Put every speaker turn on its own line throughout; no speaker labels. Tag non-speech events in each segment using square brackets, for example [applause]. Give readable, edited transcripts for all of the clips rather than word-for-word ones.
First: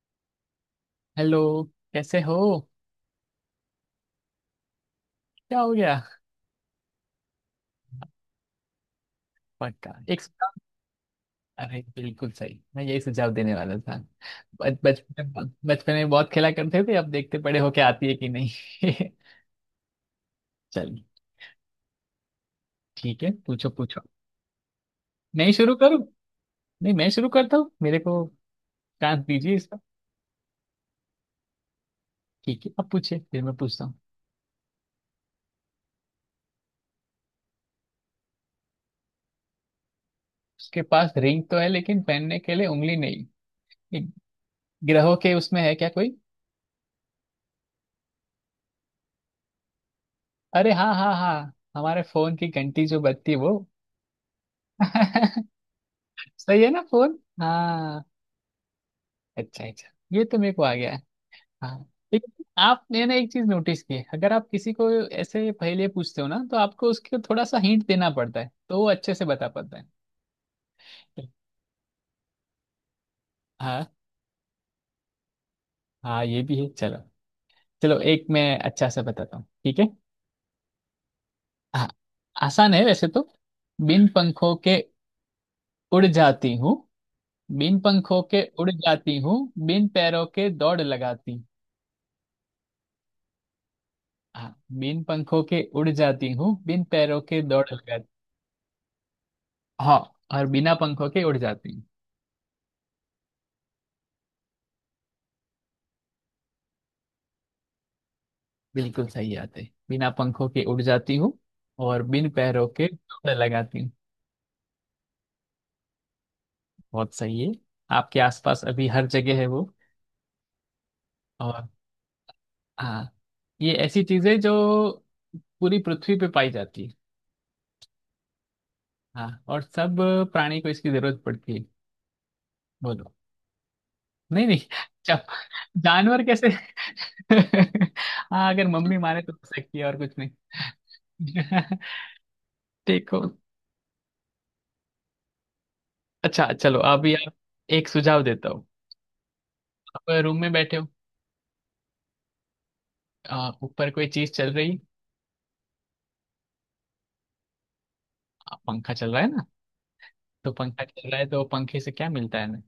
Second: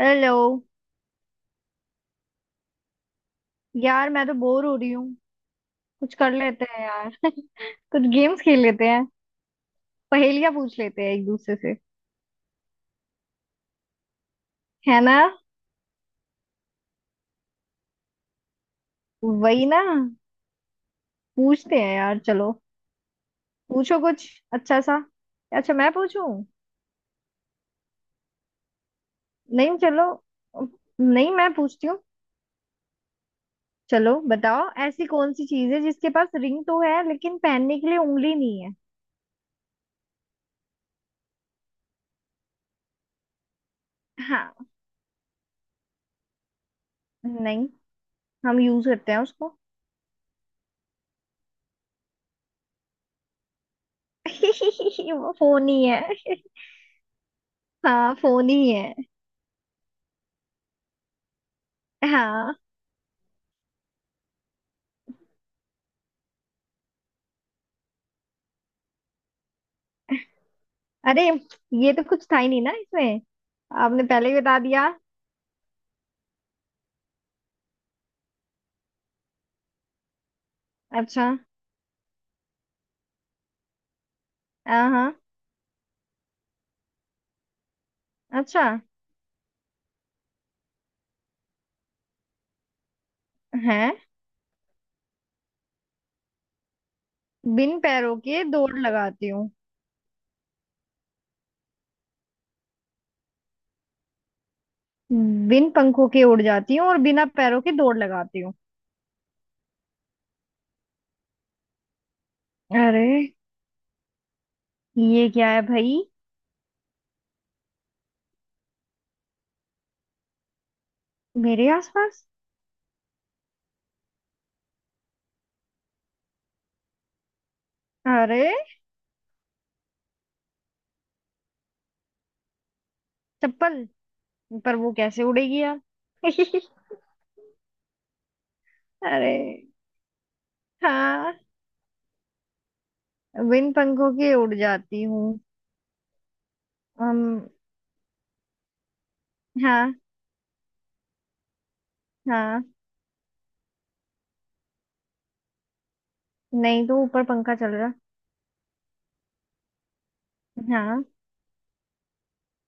Hello.
Hello. कैसे हो?
यार मैं तो बोर हो रही हूँ।
क्या हो गया?
कुछ कर लेते हैं यार [laughs] कुछ गेम्स खेल लेते हैं।
पक्का, एक सुझाव।
पहेलियां पूछ लेते हैं एक दूसरे से।
अरे बिल्कुल सही, मैं यही सुझाव देने वाला था।
है ना।
बचपन में बहुत खेला करते थे, अब देखते बड़े होके आती है कि नहीं। [laughs]
वही ना।
चलिए।
पूछते हैं यार, चलो।
ठीक है, पूछो
पूछो
पूछो
कुछ अच्छा सा।
नहीं, शुरू
अच्छा मैं
करूँ?
पूछूं।
नहीं, मैं शुरू करता हूँ, मेरे को चांस दीजिए
नहीं
इसका।
चलो। नहीं मैं पूछती हूँ।
ठीक है, अब पूछिए, फिर मैं पूछता हूँ।
चलो बताओ, ऐसी कौन सी चीज है जिसके पास रिंग तो है लेकिन पहनने के लिए उंगली नहीं है।
उसके पास रिंग तो है लेकिन पहनने के लिए उंगली नहीं? ये
हाँ।
ग्रहों के उसमें है क्या कोई?
नहीं। हम यूज करते हैं उसको।
अरे हाँ हाँ हाँ हमारे फोन की घंटी जो बजती है वो। [laughs]
[laughs] वो फोन ही है।
सही है ना, फोन? हाँ।
हाँ फोन ही है।
अच्छा अच्छा, ये तो मेरे को आ गया है। हाँ, लेकिन
हाँ।
आपने ना एक चीज नोटिस की है, अगर आप किसी को ऐसे पहले पूछते हो ना, तो आपको उसके थोड़ा सा हिंट देना पड़ता है, तो वो अच्छे से बता पाता
अरे,
है।
ये तो कुछ था ही नहीं ना इसमें।
हाँ
आपने पहले ही बता दिया।
हाँ, ये भी है। चलो, चलो, एक मैं अच्छा सा बताता हूँ, ठीक है?
अच्छा।
हाँ, आसान है वैसे तो। बिन पंखों के
हाँ हाँ।
उड़ जाती हूँ, बिन पंखों के
अच्छा
उड़ जाती हूँ, बिन पैरों के दौड़ लगाती।
है।
हाँ, बिन पंखों के उड़ जाती हूँ, बिन पैरों के दौड़
बिन
लगाती।
पैरों के दौड़ लगाती हूँ।
हाँ, और बिना पंखों के उड़ जाती हूँ।
बिन पंखों के उड़ जाती हूँ और बिना पैरों के दौड़ लगाती हूँ।
बिल्कुल सही बात है, बिना पंखों के उड़ जाती हूँ और बिन पैरों के
अरे,
डोर लगाती हूँ।
ये क्या है भाई।
बहुत सही है। आपके आसपास अभी हर जगह है वो। और
मेरे आसपास।
हाँ, ये ऐसी चीज है जो पूरी पृथ्वी पे पाई जाती है।
अरे,
हाँ, और सब प्राणी को इसकी जरूरत पड़ती है। बोलो।
चप्पल।
नहीं नहीं,
पर वो कैसे
जब
उड़ेगी यार।
जानवर कैसे?
[laughs]
[laughs] हाँ, अगर मम्मी मारे तो
अरे
हो सकती है, और कुछ नहीं।
हाँ,
[laughs] देखो,
बिन पंखों के उड़ जाती हूँ।
अच्छा, चलो अभी आप,
हम।
एक सुझाव देता हूँ।
हाँ
आप रूम में बैठे हो।
हाँ।
ऊपर कोई चीज चल रही?
नहीं तो, ऊपर पंखा चल रहा।
अब पंखा चल रहा है ना, तो पंखा
हाँ,
चल रहा है, तो पंखे से क्या मिलता है हमें?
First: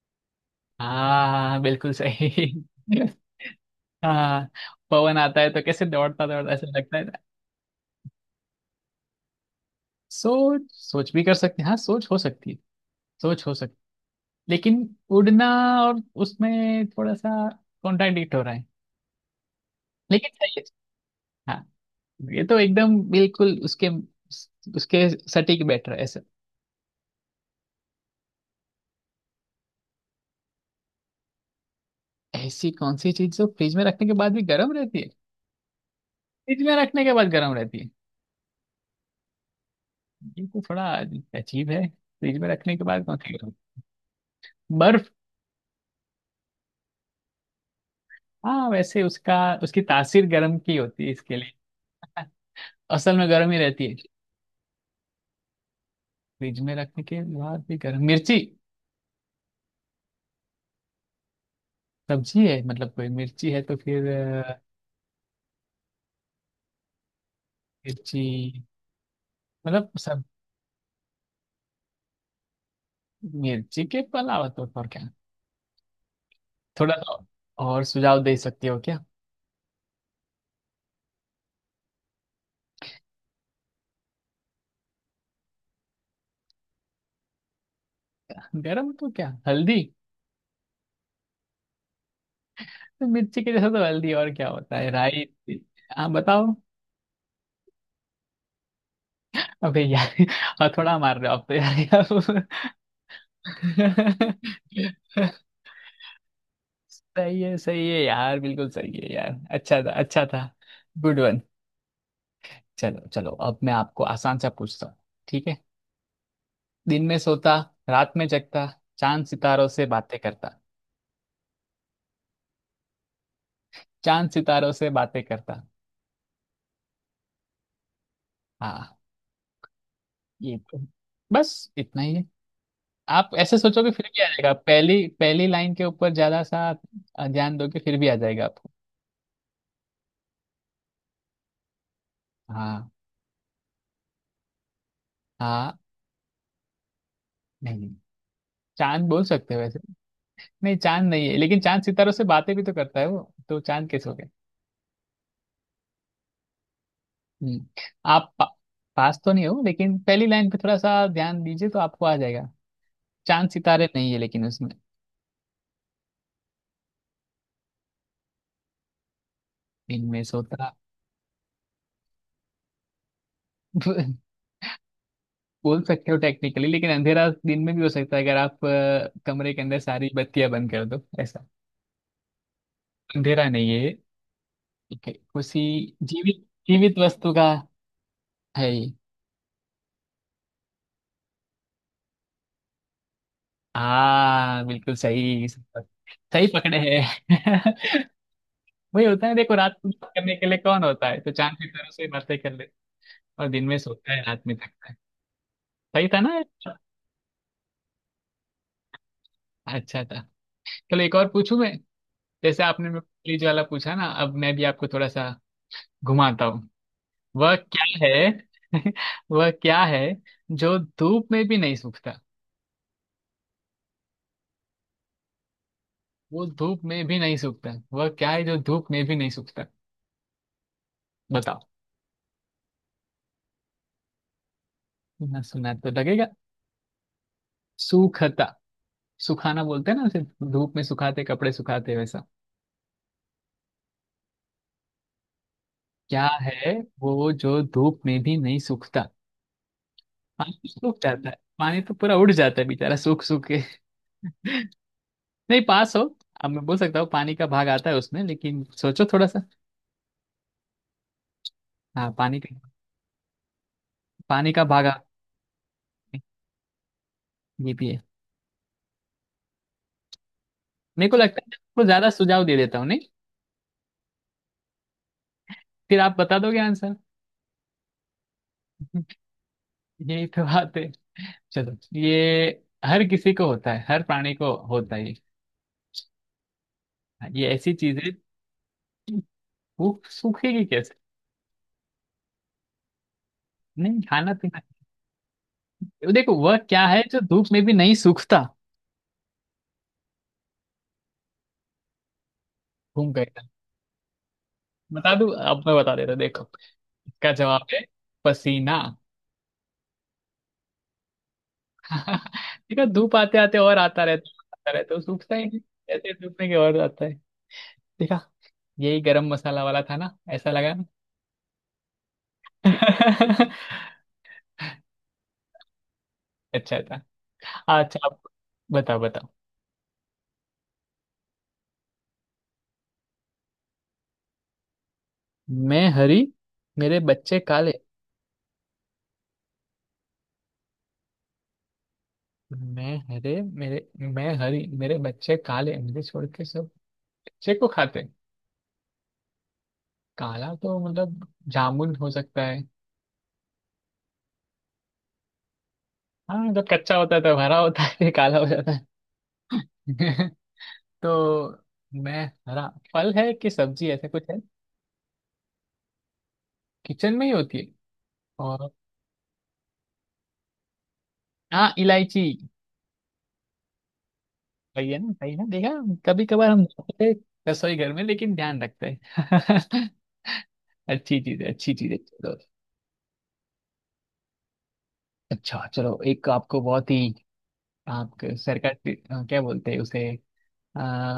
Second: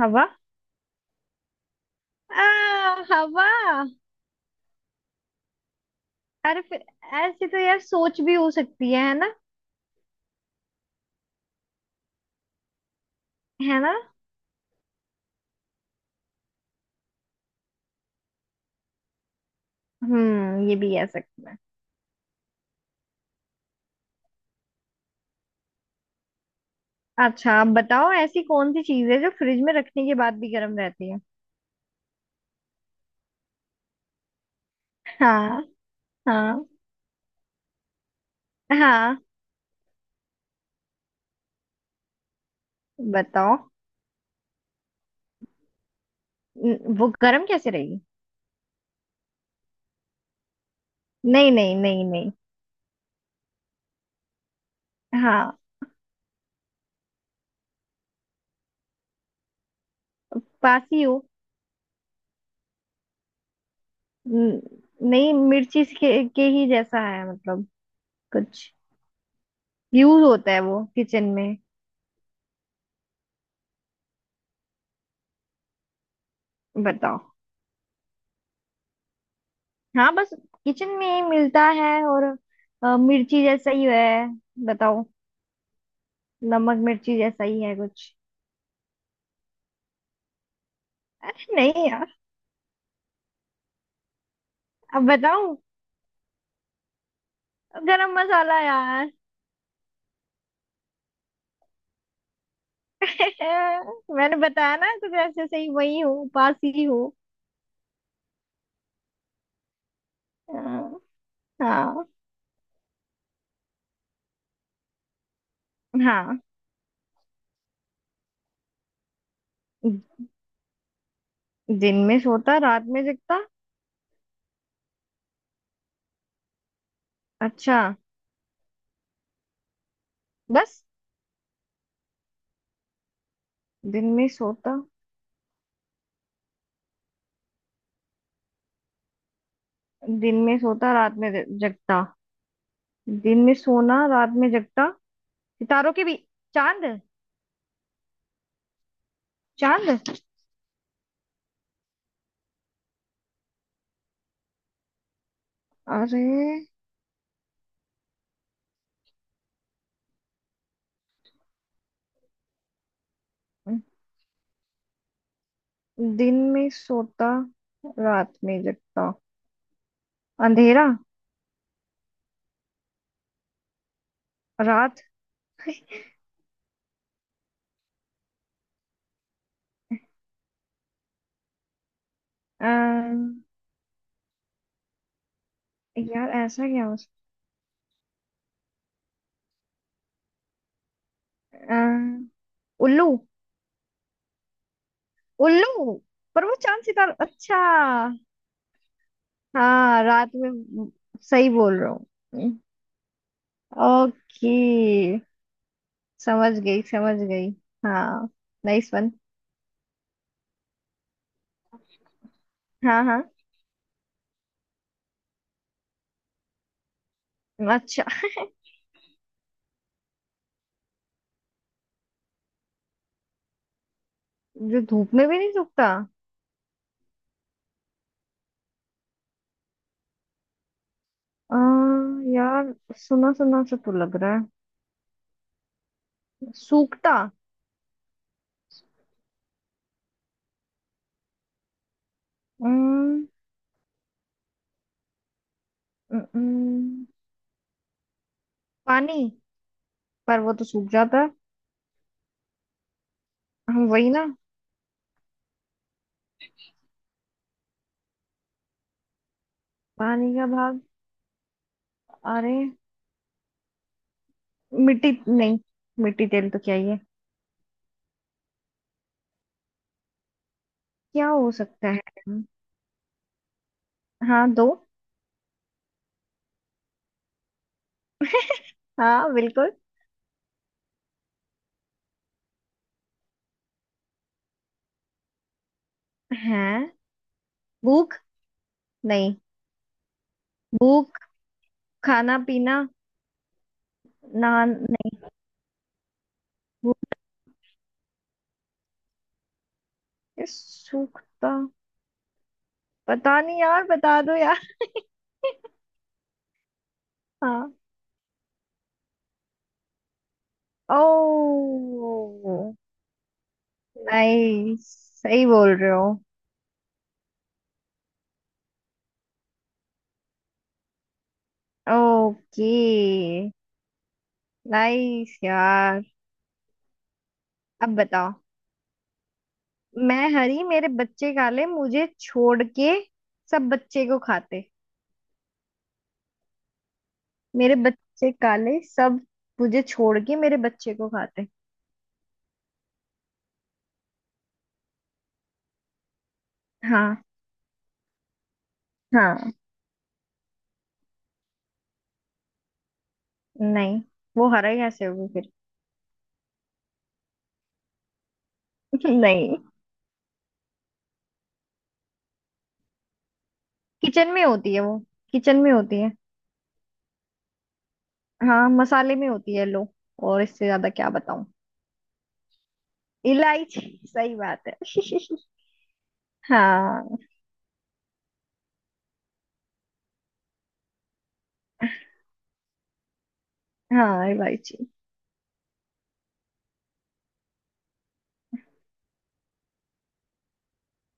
हवा।
हाँ हाँ हाँ, बिल्कुल सही। [laughs]
हवा।
हाँ, पवन आता है तो कैसे दौड़ता दौड़ता
अरे
ऐसा
फिर,
लगता है ना।
ऐसी तो यार सोच भी हो सकती है ना।
सोच सोच भी कर सकते हैं, हाँ, सोच हो सकती है, सोच हो सकती।
है ना।
लेकिन उड़ना और उसमें थोड़ा सा कॉन्ट्राडिक्ट हो रहा है, लेकिन सही
हम्म, ये
है।
भी कह सकते हैं।
हाँ, ये तो एकदम बिल्कुल उसके उसके सटीक बैटर है ऐसा।
अच्छा आप बताओ, ऐसी कौन सी चीज है जो फ्रिज में रखने के बाद भी गर्म रहती है।
ऐसी कौन सी चीज जो फ्रिज में रखने के बाद भी गर्म रहती है?
हाँ
फ्रिज
हाँ
में रखने के बाद गर्म रहती है
हाँ।
को थोड़ा अजीब है। फ्रिज में रखने के बाद कौन खाएगा?
बताओ।
बर्फ?
वो गर्म कैसे रहेगी।
हाँ, वैसे उसका, उसकी तासीर गर्म की होती है, इसके
नहीं
लिए
नहीं नहीं नहीं।
असल में गर्म ही रहती है।
हाँ,
फ्रिज में रखने के बाद भी गर्म, मिर्ची
पास ही हो।
सब्जी है, मतलब कोई मिर्ची है तो फिर? अ,
न- नहीं मिर्ची के, ही जैसा है मतलब।
मिर्ची,
कुछ
मतलब
यूज
सब
होता है वो किचन में।
मिर्ची के तो अलावा तो और क्या, थोड़ा
बताओ।
तो और सुझाव दे सकती हो क्या?
हाँ बस, किचन में ही मिलता है और मिर्ची जैसा ही है। बताओ। नमक मिर्ची जैसा ही है कुछ।
गर्म तो, क्या हल्दी?
नहीं यार।
तो मिर्ची के जैसा तो हल्दी, और क्या होता है?
अब
राई?
बताओ।
हाँ, बताओ।
गरम मसाला यार। [laughs]
अबे यार! [laughs] और थोड़ा मार रहे हो आप तो यार।
मैंने बताया ना, कुछ
[laughs]
ऐसे सही वही हो, पास ही हो।
सही है, सही है यार, बिल्कुल सही है यार। अच्छा था, अच्छा था।
अ,
गुड वन।
हाँ।
चलो चलो, अब मैं आपको आसान सा पूछता हूँ, ठीक है?
हाँ,
दिन में सोता, रात में जगता, चांद सितारों से बातें करता।
दिन में सोता रात में जगता।
चांद सितारों से बातें करता।
अच्छा।
हाँ, ये तो
बस।
बस इतना ही है। आप ऐसे सोचोगे
दिन
फिर भी आ
में
जाएगा,
सोता।
पहली पहली लाइन के ऊपर ज्यादा सा ध्यान दोगे फिर भी आ जाएगा आपको।
दिन में सोता रात में जगता।
हाँ
दिन में सोना रात में जगता।
हाँ।
सितारों के भी। चांद।
नहीं, चांद बोल सकते हो वैसे,
चांद।
नहीं चांद नहीं है, लेकिन चांद सितारों से बातें भी तो करता है वो, तो चांद कैसे हो गया?
अरे,
हम्म। आप पा, पास तो नहीं हो, लेकिन पहली लाइन पे थोड़ा सा ध्यान दीजिए तो आपको आ जाएगा। चांद सितारे नहीं है लेकिन उसमें।
दिन में सोता रात में जगता।
दिन में सोता।
अंधेरा।
[laughs]
रात।
बोल सकते हो टेक्निकली, लेकिन अंधेरा दिन में भी हो सकता है, अगर आप कमरे के अंदर सारी बत्तियां बंद कर दो, ऐसा
आ,
अंधेरा नहीं है। ठीक है, उसी
यार
जीवित
ऐसा क्या हो
जीवित
सकता।
वस्तु का है ये।
अ, उल्लू।
हाँ बिल्कुल सही,
उल्लू पर
सही
वो
पकड़े
चांद सितारा। अच्छा।
हैं। [laughs] वही होता है, देखो रात को
हाँ
बात
रात
करने के लिए कौन
में।
होता है, तो
सही
चांद की
बोल
तरह
रहा
से
हूँ।
ही बातें कर ले। और दिन में सोता है, रात में
ओके।
थकता है। सही था ना?
समझ गई समझ गई। हाँ। Nice one.
अच्छा था। चलो एक और पूछूं मैं। जैसे आपने मैं
हाँ। हाँ।
प्लीज वाला पूछा ना, अब मैं भी आपको थोड़ा सा घुमाता हूँ। वह
अच्छा।
क्या है, [laughs] वह क्या है जो धूप में भी नहीं सूखता?
जो धूप में भी नहीं सूखता।
वो धूप में भी नहीं सूखता। वह क्या है जो धूप में भी नहीं सूखता?
आ,
बताओ।
यार सुना सुना सा तो लग रहा है।
ना सुना तो लगेगा।
सूखता।
सूखता, सुखाना बोलते हैं ना, सिर्फ धूप में सुखाते, कपड़े सुखाते वैसा।
अम्म,
क्या है
हम्म,
वो जो धूप में भी नहीं सूखता?
पानी। पर
पानी
वो तो
तो
सूख
सूख
जाता
जाता
है।
है, पानी तो पूरा उड़ जाता है बेचारा सूख सूख के।
हम वही ना।
नहीं, पास हो। अब मैं बोल सकता हूँ पानी का भाग आता है उसमें, लेकिन सोचो थोड़ा सा।
पानी का भाग।
हाँ, पानी
अरे,
का। पानी का भाग आ-।
मिट्टी नहीं। मिट्टी तेल तो क्या ही है।
ये भी है। मेरे को
क्या
लगता है
हो
मैं आपको
सकता
ज्यादा
है।
सुझाव दे देता हूँ, नहीं?
हाँ दो।
फिर आप बता दोगे आंसर। [laughs]
हाँ बिल्कुल।
यही तो बात है। चलो, ये हर किसी को होता है, हर प्राणी को होता है ये।
है।
हाँ, ये ऐसी चीज है।
भूख। नहीं।
वो सूखेगी कैसे?
भूख। खाना पीना।
नहीं, खाना पीना।
नहा नहीं।
देखो वह क्या
भूख।
है जो धूप में भी नहीं सूखता?
ये सूखता।
घूम गए।
पता नहीं यार, बता दो यार।
बता दूं, अब मैं बता देता हूं, देखो, इसका जवाब
हाँ।
है पसीना। [laughs]
ओ।
देखा, धूप आते आते और आता रहता, आता रहता है,
नाइस।
तो सूखता ही
सही
नहीं।
बोल रहे हो।
ऐसे सूखने के और आता है। देखा? यही गरम मसाला वाला था ना, ऐसा लगा ना।
ओके।
[laughs]
नाइस यार।
अच्छा था।
अब
अच्छा, आप
बताओ।
बताओ, बताओ।
मैं हरी मेरे बच्चे काले, मुझे छोड़ के सब बच्चे को खाते।
मैं हरी, मेरे बच्चे काले।
मेरे बच्चे काले सब, मुझे छोड़ के मेरे बच्चे को खाते।
मैं हरे मेरे मैं हरी, मेरे बच्चे काले, मुझे छोड़ के सब
हाँ।
बच्चे को खाते हैं।
हाँ।
काला तो मतलब जामुन हो सकता है?
नहीं, वो हरा कैसे होगी फिर।
हाँ, जब कच्चा होता है तो हरा होता है, [laughs] काला हो जाता
[laughs] नहीं।
है। [laughs] तो मैं हरा, फल है कि सब्जी, ऐसा कुछ
किचन
है?
में होती है वो। किचन में होती है।
किचन में ही होती है?
हाँ
और
मसाले में होती है लो। और इससे ज्यादा क्या बताऊं।
हाँ, इलायची?
इलायची। सही बात है।
सही है ना,
[laughs]
सही ना, देखा। कभी कभार हम जाते हैं
हाँ।
रसोई घर में, लेकिन ध्यान रखते हैं। [laughs] अच्छी चीज है, अच्छी चीज है, चलो।
हाँ इलायची।
अच्छा, चलो एक आपको बहुत ही आपके सरकास्टिक, क्या बोलते हैं उसे,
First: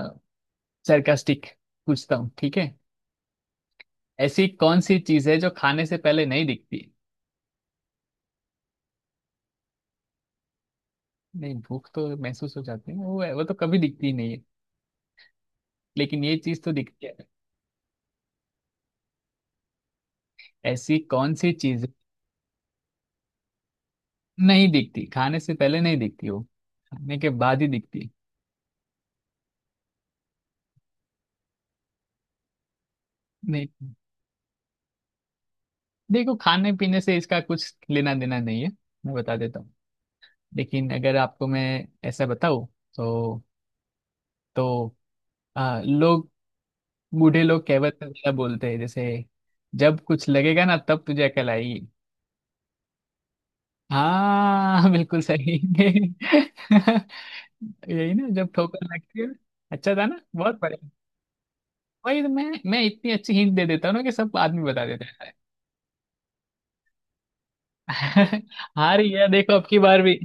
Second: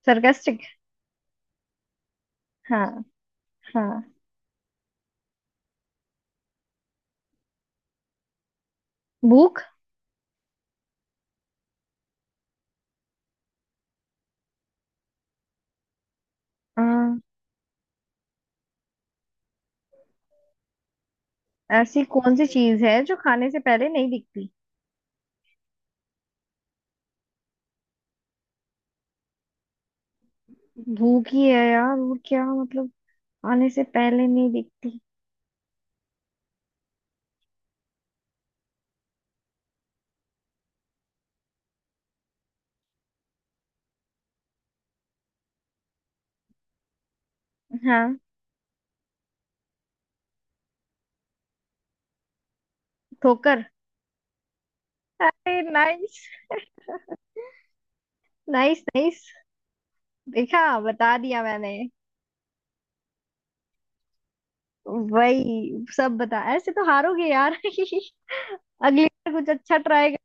सरकास्टिक।
सरकास्टिक पूछता हूँ, ठीक है?
हाँ। हाँ।
ऐसी कौन सी चीज है जो खाने से पहले नहीं दिखती?
भूख।
नहीं, भूख तो महसूस हो जाती है वो तो कभी दिखती ही नहीं है, लेकिन ये चीज तो दिखती है।
हाँ,
ऐसी कौन सी चीज
ऐसी कौन सी चीज है जो खाने से पहले नहीं दिखती।
नहीं दिखती, खाने से पहले नहीं दिखती वो, खाने के बाद ही दिखती।
भूख ही है यार, वो क्या मतलब।
नहीं,
आने से पहले नहीं दिखती।
देखो, खाने पीने से इसका कुछ लेना देना नहीं है। मैं बता देता हूँ, लेकिन अगर आपको मैं ऐसा बताऊँ तो, तो लोग, बूढ़े लोग कहावत में
हाँ।
ज्यादा बोलते हैं, जैसे जब कुछ लगेगा ना तब तुझे अकल आएगी।
ठोकर।
हाँ बिल्कुल सही।
नाइस
[laughs] यही ना, जब
नाइस।
ठोकर लगती
नाइस।
है। अच्छा था ना, बहुत
देखा,
बढ़िया।
बता दिया मैंने।
वही तो मैं इतनी अच्छी हिंट दे देता हूँ ना, कि सब आदमी बता देते हैं।
वही सब बता, ऐसे तो हारोगे यार। [laughs]
[laughs] हाँ रही है। [laughs] हार
अगली
गया
बार कुछ
देखो अब
अच्छा
की बार
ट्राई
भी।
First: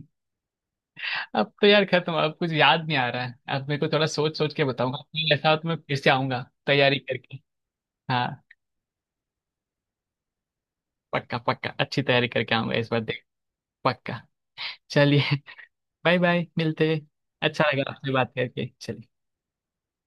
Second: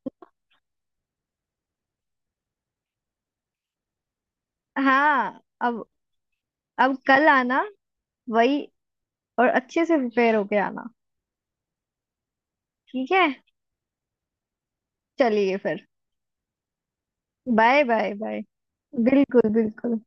अब तो यार खत्म, अब कुछ याद नहीं आ रहा है, अब मेरे को थोड़ा सोच सोच के
कर।
बताऊंगा, फिर
हाँ
ऐसा हो तो मैं
अब।
फिर से आऊंगा
अब
तैयारी
कल
करके।
आना।
हाँ
वही। और अच्छे से प्रिपेयर होके आना।
पक्का, पक्का अच्छी तैयारी करके आऊंगा इस बार,
ठीक
देख।
है।
पक्का। चलिए।
चलिए फिर।
[laughs] बाय बाय, मिलते हैं। अच्छा
बाय
लगा आपसे
बाय
बात
बाय।
करके। चलिए।
बिल्कुल बिल्कुल।